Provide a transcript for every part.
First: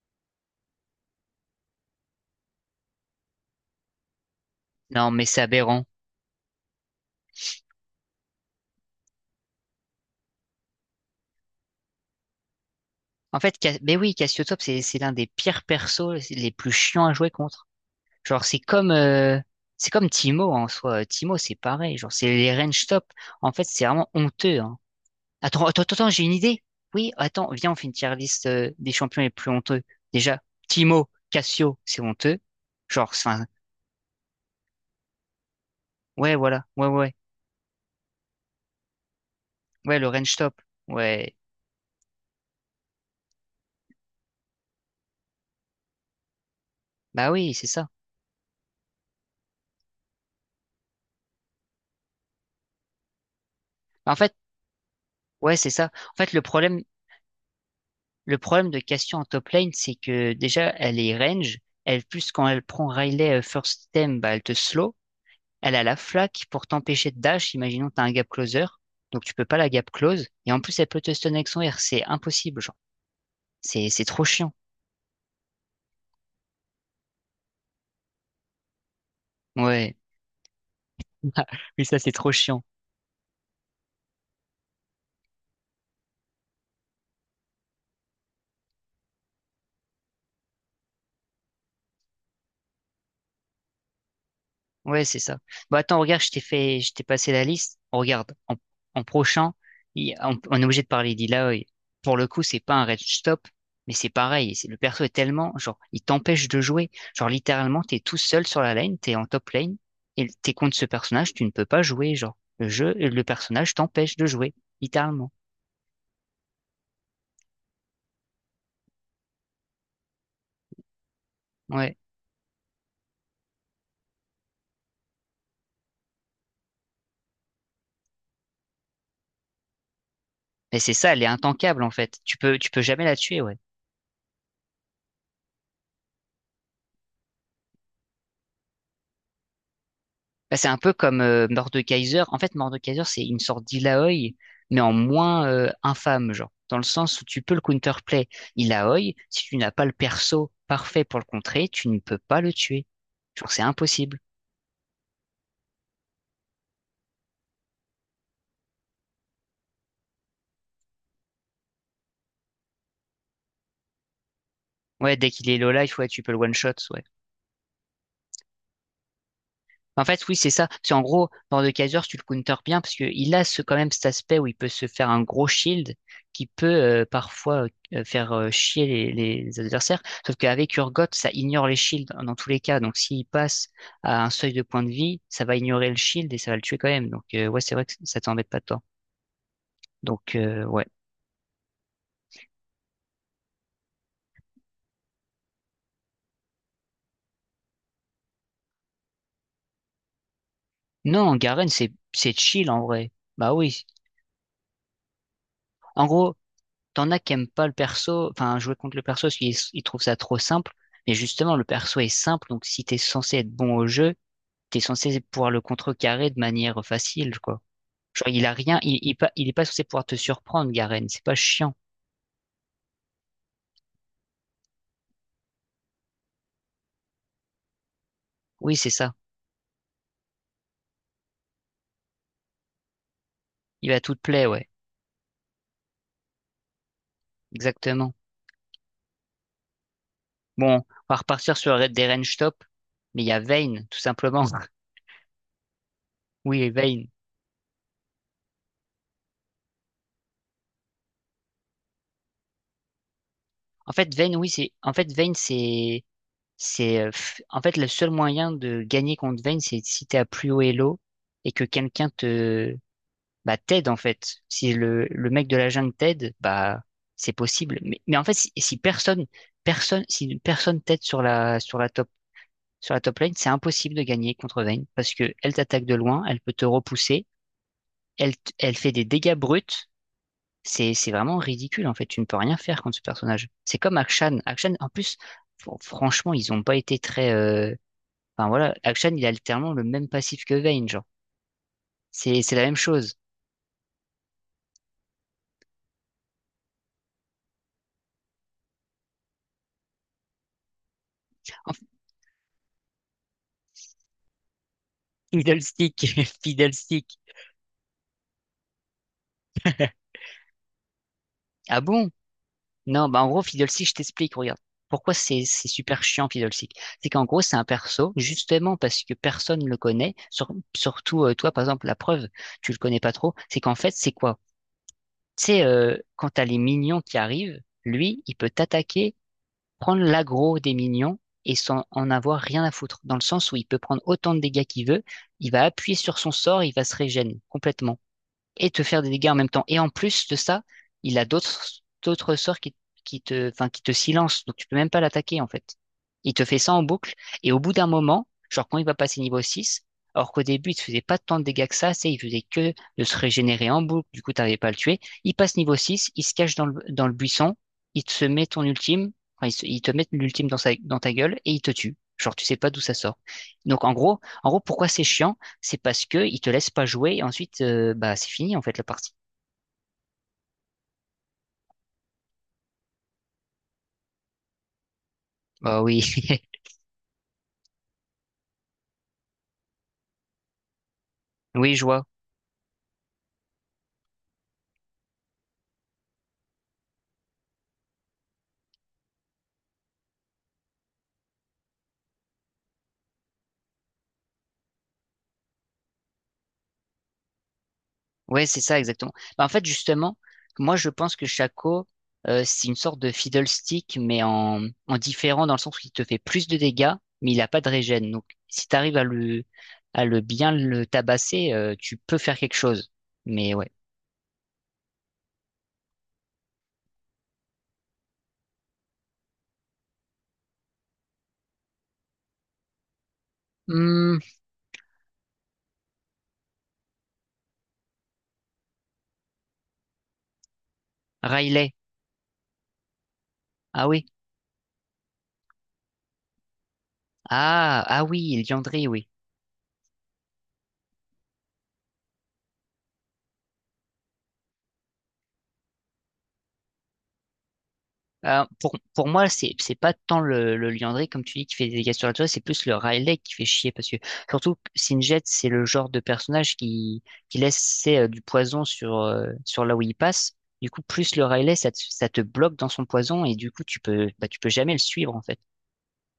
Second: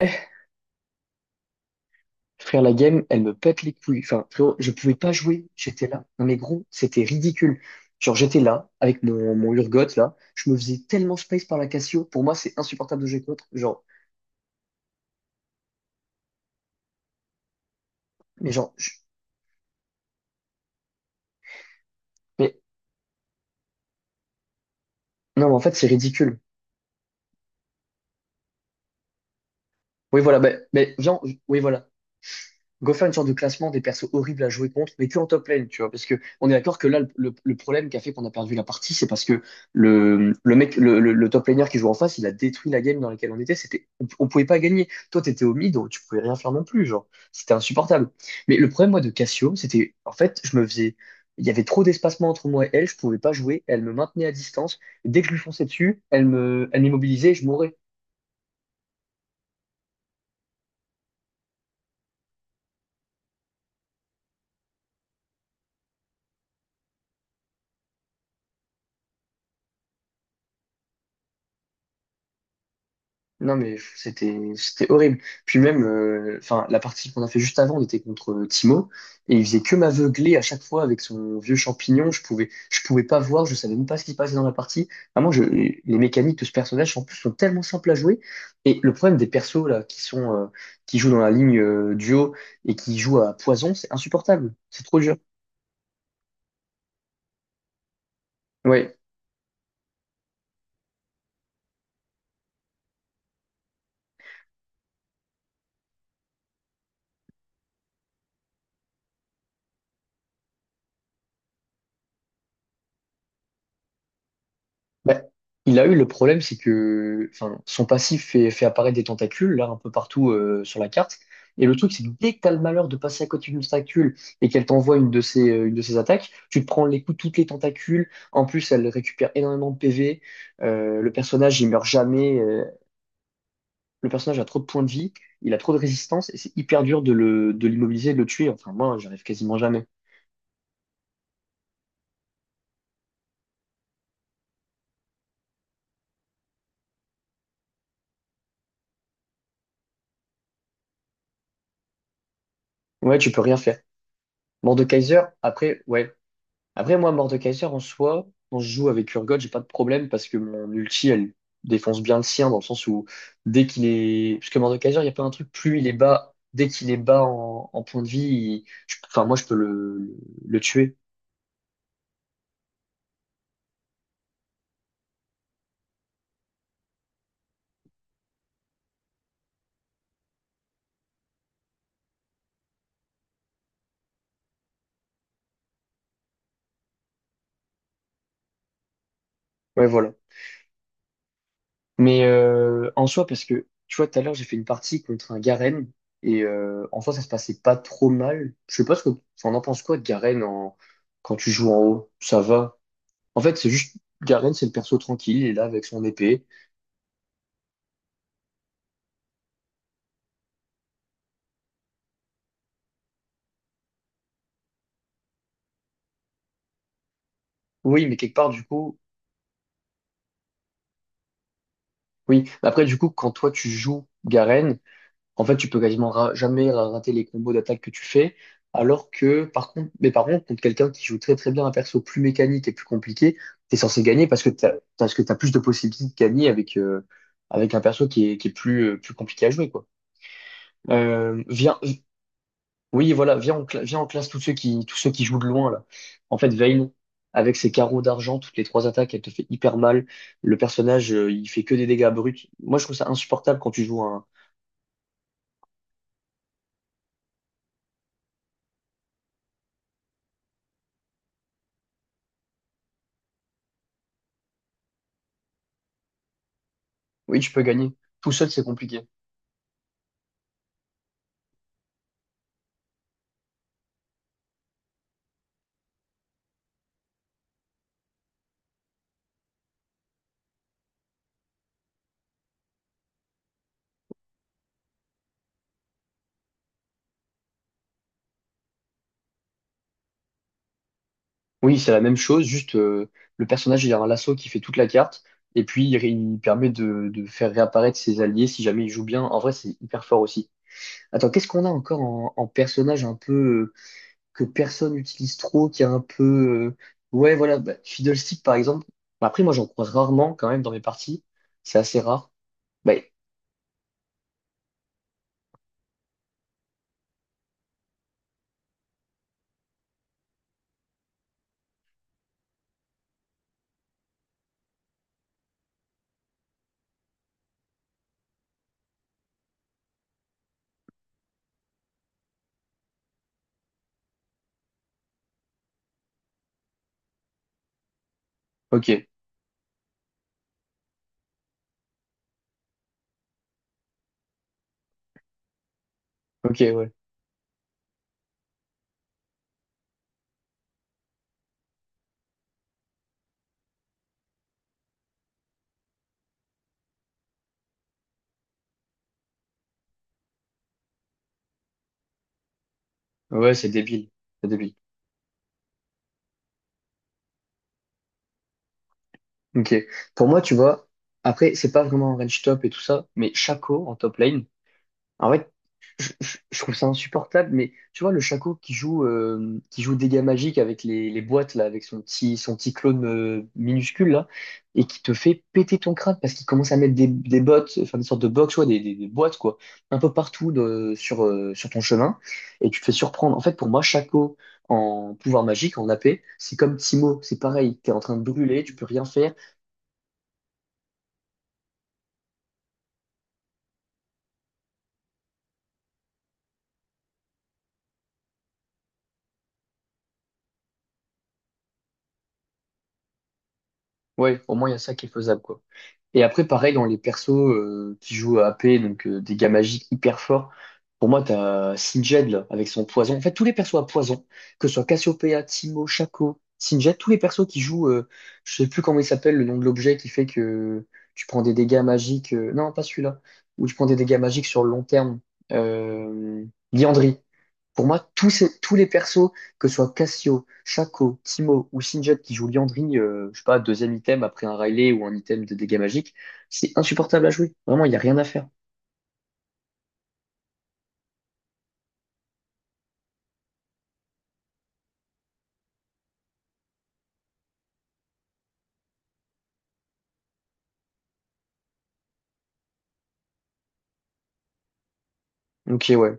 Eh, Frère, la game, elle me pète les couilles. Enfin, frérot, je pouvais pas Non, mais c'est jouer. aberrant. J'étais là. Non, mais gros, c'était ridicule. Genre, j'étais là, avec mon Urgot, là. Je me faisais tellement space par la Cassio. Pour moi, c'est insupportable de jouer En contre. fait, Cas- Genre, mais oui, Cassiotop, c'est l'un des pires persos, c'est les plus chiants à jouer contre. Genre, mais genre, c'est comme Timo en soi. Timo, c'est pareil. Genre, c'est mais les range top. En fait, c'est vraiment honteux, hein. non, mais en Attends, fait, attends, c'est attends, attends, j'ai une ridicule. idée. Oui, attends, viens, on fait une tier list des champions les plus honteux. Oui, voilà, Déjà, mais Timo, viens, oui, Cassio, voilà. c'est honteux. Go faire une Genre, sorte c'est- de enfin, classement des persos horribles à jouer contre, mais que en top lane, tu vois. Parce que ouais, on est voilà, d'accord ouais, que là, le, ouais, le- le problème qui a fait qu'on a perdu la partie, c'est parce que ouais, le le, range le top, mec, le ouais. top laner qui joue en face, il a détruit la game dans laquelle on était. C'était, on pouvait pas gagner. Toi, t'étais au mid, donc tu pouvais rien faire non plus, genre. Bah oui, C'était c'est ça. insupportable. Mais le problème, moi, de Cassio, c'était, en fait, il y avait trop d'espacement entre moi et elle, je pouvais pas jouer. Elle me En maintenait à fait, distance. Et dès que je lui ouais, fonçais c'est ça. dessus, En fait, le elle problème. m'immobilisait, et je mourais. Le problème de Cassio en top lane, c'est que déjà, elle est range. Elle, plus quand elle prend Riley first item, bah, elle te slow. Elle a la flaque pour t'empêcher de dash. Imaginons que t'as un gap closer. Donc, tu peux pas la gap close. Et en plus, elle peut te stun avec son R. C'est impossible, genre. Non, mais C'est, pff, c'est trop c'était chiant. c'était horrible. Puis même, enfin, la partie qu'on a fait juste avant, on était contre Timo, et il faisait que Ouais. m'aveugler à chaque fois avec son vieux Oui, ça, champignon. c'est trop chiant. Je pouvais pas voir, je savais même pas ce qui se passait dans la partie. Vraiment, les mécaniques de ce personnage, en plus, sont tellement simples à jouer. Et le problème des persos, là, qui jouent dans la ligne duo et qui jouent à poison, c'est insupportable. C'est trop Ouais, dur. c'est ça. Bah attends, regarde, je t'ai passé la liste. Regarde, Ouais. en prochain, on est obligé de parler d'Illaoi. Pour le coup, c'est pas un red stop, mais c'est pareil. C'est- Le perso est tellement, genre, il t'empêche de jouer. Genre, littéralement, t'es tout seul sur la lane, t'es en top lane, et t'es contre ce personnage, tu ne peux pas jouer. Genre, le jeu, le personnage t'empêche de jouer, Bah, littéralement. il a eu le problème, c'est que enfin, son passif fait apparaître des tentacules là un peu partout sur la carte. Et le truc, Ouais. c'est que dès que t'as le malheur de passer à côté d'une tentacule et qu'elle t'envoie une de ses attaques, tu te prends les coups de toutes les tentacules. En plus, elle récupère énormément de PV. Mais c'est Le ça, elle est personnage, il intankable, meurt en fait. jamais. Tu peux, tu peux jamais la tuer, ouais. Le personnage a trop de points de vie, il a trop de résistance et c'est hyper dur de de l'immobiliser, de le tuer. Enfin, moi, j'arrive quasiment jamais. Bah, c'est un peu comme Mordekaiser. En fait, Mordekaiser, c'est une sorte d'Illaoi, mais en moins infâme, genre. Dans le sens où tu peux le counterplay Illaoi, si tu n'as pas le perso parfait pour le contrer, tu ne peux pas le tuer. Ouais, tu peux Genre, rien c'est faire. impossible. Mort de Kaiser, après, ouais. Après, moi, mort de Kaiser, en soi, quand je joue avec Urgot, j'ai pas de problème parce que mon ulti, elle défonce bien le sien dans le sens où dès qu'il est. Parce que mort de Kaiser, il y a Ouais, pas un dès qu'il truc, est low plus il est life, ouais, tu peux bas, le one dès shot, qu'il est ouais. bas en, en point de vie, enfin, moi, je peux En fait, oui, c'est le ça. C'est tuer. en gros, Lord de Kaiser, tu le counter bien parce qu'il a ce, quand même cet aspect où il peut se faire un gros shield qui peut parfois faire chier les adversaires. Sauf qu'avec Urgot, ça ignore les shields dans tous les cas. Donc s'il passe à un seuil de points de vie, ça va ignorer le shield et ça va le tuer quand même. Donc ouais, c'est vrai que ça t'embête pas tant. Ouais, voilà. Donc ouais. Mais en soi, parce que tu vois, tout à l'heure, j'ai fait une partie contre un Garen et en soi, ça se passait pas trop mal. Je sais pas ce que. Enfin, on en pense quoi de Garen en... quand Non, tu Garen, joues en c'est haut? c'est Ça chill va. en vrai. En Bah fait, c'est oui. juste. Garen, c'est le perso tranquille, il est là avec son En gros, épée. T'en as qui aiment pas le perso, enfin jouer contre le perso parce qu'ils trouvent ça trop simple. Mais justement, le perso est simple, donc si t'es censé être bon au jeu, t'es censé pouvoir le contrecarrer de manière facile, quoi. Oui, mais Genre, quelque il part, a du rien, coup, il est pas censé pouvoir te surprendre, Garen. C'est pas chiant. oui. Après, du coup, quand toi, tu joues Garen, en fait, tu peux quasiment jamais rater les combos d'attaque que tu fais. Oui, c'est Alors ça. que, par contre, mais par contre, contre quelqu'un qui joue très très bien un perso plus mécanique et plus compliqué, t'es Il va censé tout te gagner plaire, ouais. Parce que t'as plus de possibilités de gagner avec, avec un perso Exactement. Qui est plus, plus compliqué à jouer, quoi. Bon, on va Euh, repartir viens, sur des range top, Oui, mais il y voilà, a viens, Vayne, tout viens, on classe simplement. Tous ceux qui jouent de loin, là. En fait, Oui, Vayne, Vayne. avec ses carreaux d'argent, toutes les trois attaques, elle te fait hyper mal. Le personnage il fait que des dégâts bruts. Moi, je trouve ça insupportable quand tu En joues fait, un... Vayne, oui, c'est, en fait, Vayne, c'est le seul moyen de gagner contre Vayne, c'est si t'es à plus haut elo et que bah, t'aide, en fait. Si le mec de la jungle t'aide, bah, c'est Oui, tu peux possible. gagner. Mais en Tout fait, seul, c'est si compliqué. personne, si personne t'aide sur sur la top lane, c'est impossible de gagner contre Vayne parce que elle t'attaque de loin, elle peut te repousser, elle fait des dégâts bruts. C'est vraiment ridicule, en fait. Tu ne peux rien faire contre ce personnage. C'est comme Akshan. Akshan, en plus, franchement, ils ont pas été très, enfin voilà, Akshan il a littéralement le même passif que Vayne, genre. Oui, c'est la même C'est chose, c'est la même juste chose. le personnage, il a un lasso qui fait toute la carte, et puis il permet de faire réapparaître ses alliés si jamais il joue bien. En vrai, c'est hyper fort aussi. Attends, qu'est-ce qu'on a En fait, encore en, en personnage un peu... que personne n'utilise trop, qui est Fiddlestick, un peu... Fiddlestick. ouais, voilà, bah, Fiddlestick, par exemple. Bah, après, moi, j'en croise rarement, quand même, dans mes parties. C'est Ah assez bon? rare. Bah, Non, bah en gros, Fiddlestick, je t'explique, regarde. Pourquoi c'est super chiant, Fiddlestick? C'est qu'en gros, c'est un perso, justement parce que personne ne le connaît, surtout toi, par exemple, la preuve, tu le connais pas trop, c'est qu'en fait, c'est quoi? Tu sais, quand t'as les minions qui arrivent, lui, il peut t'attaquer prendre l'aggro des minions et sans en avoir rien à foutre, dans le sens où il peut prendre autant de dégâts qu'il veut, il va appuyer sur son sort, il va se régénérer complètement et te faire ok, des dégâts en même temps. Et en plus de ça, il a d'autres sorts qui te, enfin, qui te silencent, donc tu peux même pas l'attaquer en fait. Il te ok, fait ça en ouais. boucle, et au bout d'un moment, genre quand il va passer niveau 6 alors qu'au début il te faisait pas tant de dégâts que ça, c'est il faisait que de se régénérer en boucle, du coup t'arrivais pas à le tuer, il passe niveau 6 il se cache dans dans le buisson, il te se met ton ultime, enfin, il, se- il te met l'ultime dans, dans ta gueule, et il te tue. Genre tu sais pas d'où ça sort. Ouais, c'est Donc débile. C'est en gros débile. pourquoi c'est chiant? C'est parce que ils te laissent pas jouer et ensuite bah c'est fini en fait la partie. Ok. Pour moi, tu vois, après, c'est pas vraiment un range top et tout ça, mais Shaco, en top lane, en fait, Bah oui, je trouve ça insupportable, mais tu vois, le Shaco qui joue dégâts magiques avec les boîtes, là, oui, avec je vois. Son petit clone minuscule, là, et qui te fait péter ton crâne parce qu'il commence à mettre des sortes de box, ouais, des boîtes, quoi, un peu partout sur, sur ton chemin, et tu te fais surprendre. En fait, pour moi, Shaco en pouvoir magique, en AP, c'est comme Timo, c'est pareil, t'es en train de Ouais, c'est brûler, tu ça peux rien exactement. faire. Bah, en fait, justement, moi je pense que Shaco, c'est une sorte de fiddlestick, mais en différent dans le sens où il te fait plus de dégâts, mais il a pas de régène. Donc si tu arrives à le bien le tabasser, tu peux faire quelque chose. Mais ouais. Ouais, au moins, il y a ça qui est faisable, quoi. Et après, pareil, dans les persos qui jouent à AP, donc des gars magiques hyper forts, pour moi, t'as Singed, là, avec son poison. En fait, tous les persos à Hmm, poison, que ce soit Cassiopeia, Timo, Shaco, Singed, tous les persos qui jouent, je sais plus comment il s'appelle, le nom de l'objet qui fait que tu prends des Riley. dégâts magiques. Non, pas celui-là. Où tu prends Ah des oui. dégâts magiques sur le long terme. Euh, Liandry. Ah Pour ah moi, oui, il tous les Liandry, oui. persos que ce soit Cassio, Shaco, Timo ou Sinjot qui joue Liandry, je sais pas, deuxième item après un Riley ou un item de dégâts magiques, c'est insupportable à jouer. Vraiment, il n'y a rien à faire. Pour moi, c'est pas tant le Liandry, comme tu dis, qui fait des dégâts sur la toile, c'est plus le Riley qui fait chier, parce que surtout, que Singed, c'est le genre de personnage qui laisse c'est, du poison sur, sur là où il passe. Du coup, plus le Riley, ça te bloque dans son poison, et du coup, tu peux, bah, tu peux jamais le suivre, en fait. Ok, ouais.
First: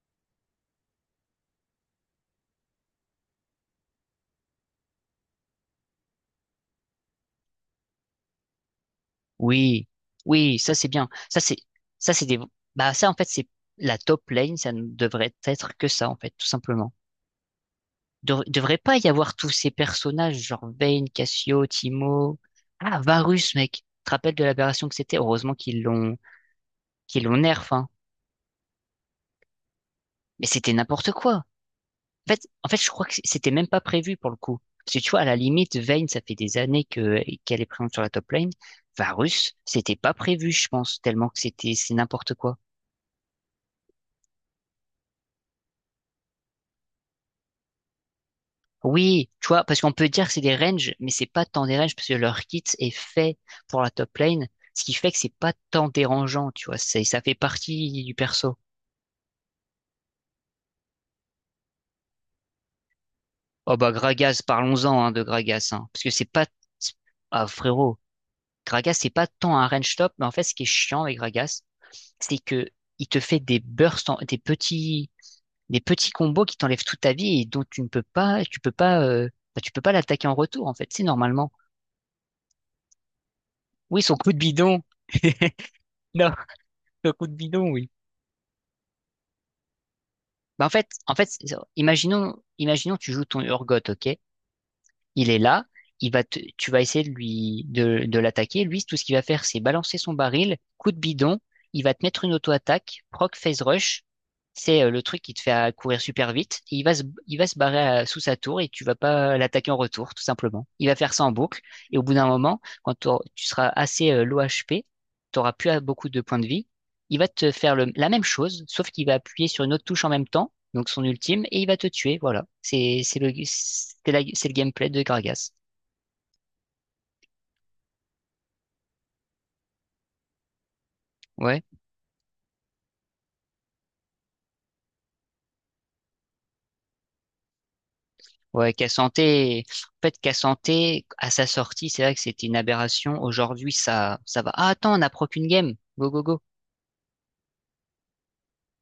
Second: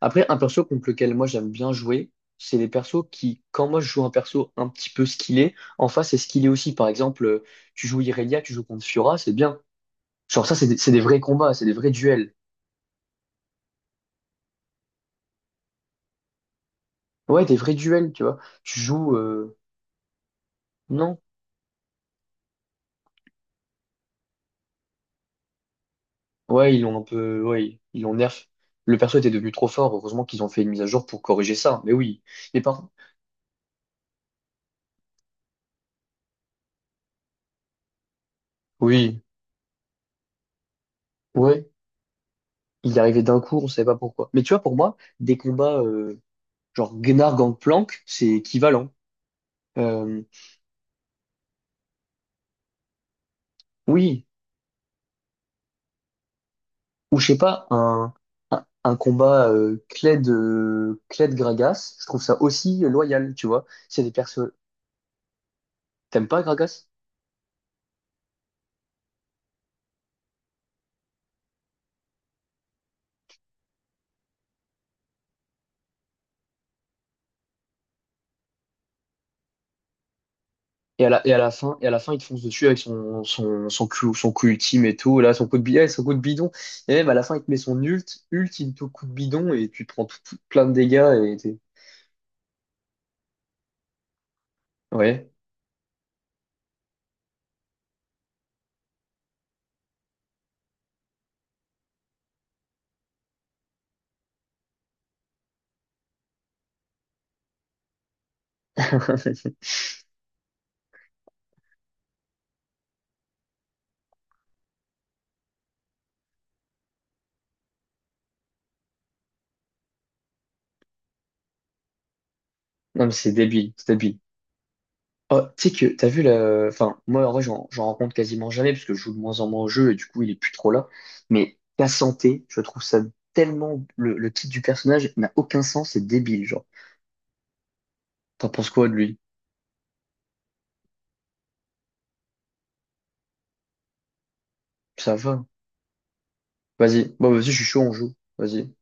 Après, un perso contre lequel moi j'aime bien jouer, c'est les persos qui, quand moi je joue un perso un petit peu skillé, en face c'est skillé aussi. Par exemple, tu joues Irelia, tu joues contre Fiora, c'est bien. Oui, Genre ça, oui, ça c'est c'est des bien. vrais combats, c'est des vrais ça c'est duels. des, ça en fait, c'est la top lane, ça ne devrait être que ça, en fait, tout simplement. Ouais, des vrais duels, tu vois. Devrait Tu pas y joues... avoir tous ces personnages, genre Vayne, Non, Cassio, Timo. Ah, Varus, mec. Tu te rappelles de l'aberration que c'était? Heureusement Ouais, ils l'ont un qu'ils l'ont peu, nerf, ouais, hein. ils l'ont nerf. Le perso était devenu trop fort. Heureusement qu'ils Mais ont fait une c'était mise à jour n'importe pour quoi. corriger ça. Mais oui. En fait, Mais en fait, par, je crois que c'était même pas prévu pour le coup. Parce que tu vois, à la limite, Vayne, ça fait des années qu'elle est présente sur la top lane. oui, Varus, c'était pas prévu, je pense, tellement que ouais. c'était, c'est n'importe quoi. Il est arrivé d'un coup, on savait pas pourquoi. Mais tu vois, pour moi, des combats, genre Gnar Gangplank, c'est équivalent. Oui, tu vois, parce qu'on peut Euh, dire que c'est des ranges, mais c'est pas tant des ranges parce que leur kit est fait pour la top oui. lane, ce qui fait que c'est pas tant dérangeant, tu vois, c'est, Ou ça je fait sais pas, partie du perso. Un combat, Kled Gragas, je trouve ça aussi loyal, tu vois. Oh bah C'est des Gragas, persos, parlons-en hein, de Gragas, hein, parce que c'est t'aimes pas pas... Gragas? Ah frérot, Gragas c'est pas tant un range top, mais en fait ce qui est chiant avec Gragas, c'est que il te fait des bursts, des petits combos qui t'enlèvent toute ta vie et dont tu peux pas, bah, tu peux pas l'attaquer en retour en fait, c'est normalement. Et à la fin, il te fonce dessus avec Oui, son son coup de coup bidon. ultime et tout, là, son coup de Non. bidon. Et même Un à la coup de fin, il te met bidon, oui. Ultime tout coup de bidon et tu prends plein Bah de en fait, dégâts et c'est- t'es... imaginons tu joues ton Urgot, ok? Ouais. Il est là, tu vas essayer de l'attaquer. Lui, tout ce qu'il va faire, c'est balancer son baril, coup de bidon, il va te mettre une auto-attaque, proc phase rush. C'est le truc qui te fait courir super vite. Et il va se barrer sous sa tour et tu vas pas l'attaquer en retour, tout simplement. Il va faire ça en boucle. Et au bout d'un moment, quand tu seras assez low HP, tu n'auras plus beaucoup de points de vie. Il va te faire la même chose, sauf qu'il va appuyer sur une autre touche en même temps donc son ultime, et il va te tuer, voilà. Non, mais c'est débile, c'est débile. C'est le gameplay de Oh, Gragas. T'as vu la... Enfin, moi, en vrai, j'en rencontre quasiment jamais parce que je joue de moins en moins au jeu et du coup, il est plus trop là. Mais Ouais, ta santé, je trouve ça tellement... le titre du personnage n'a aucun sens, c'est débile, genre. T'en penses ouais, quoi de lui? Cassante, Cassante, à sa sortie, c'est vrai que c'était une aberration. Aujourd'hui, ça va. Ah, attends, on n'a Ça pro va. qu'une game. Go, go, go. Vas-y. Bon, bah, vas-y, je suis chaud, on joue. Vas-y.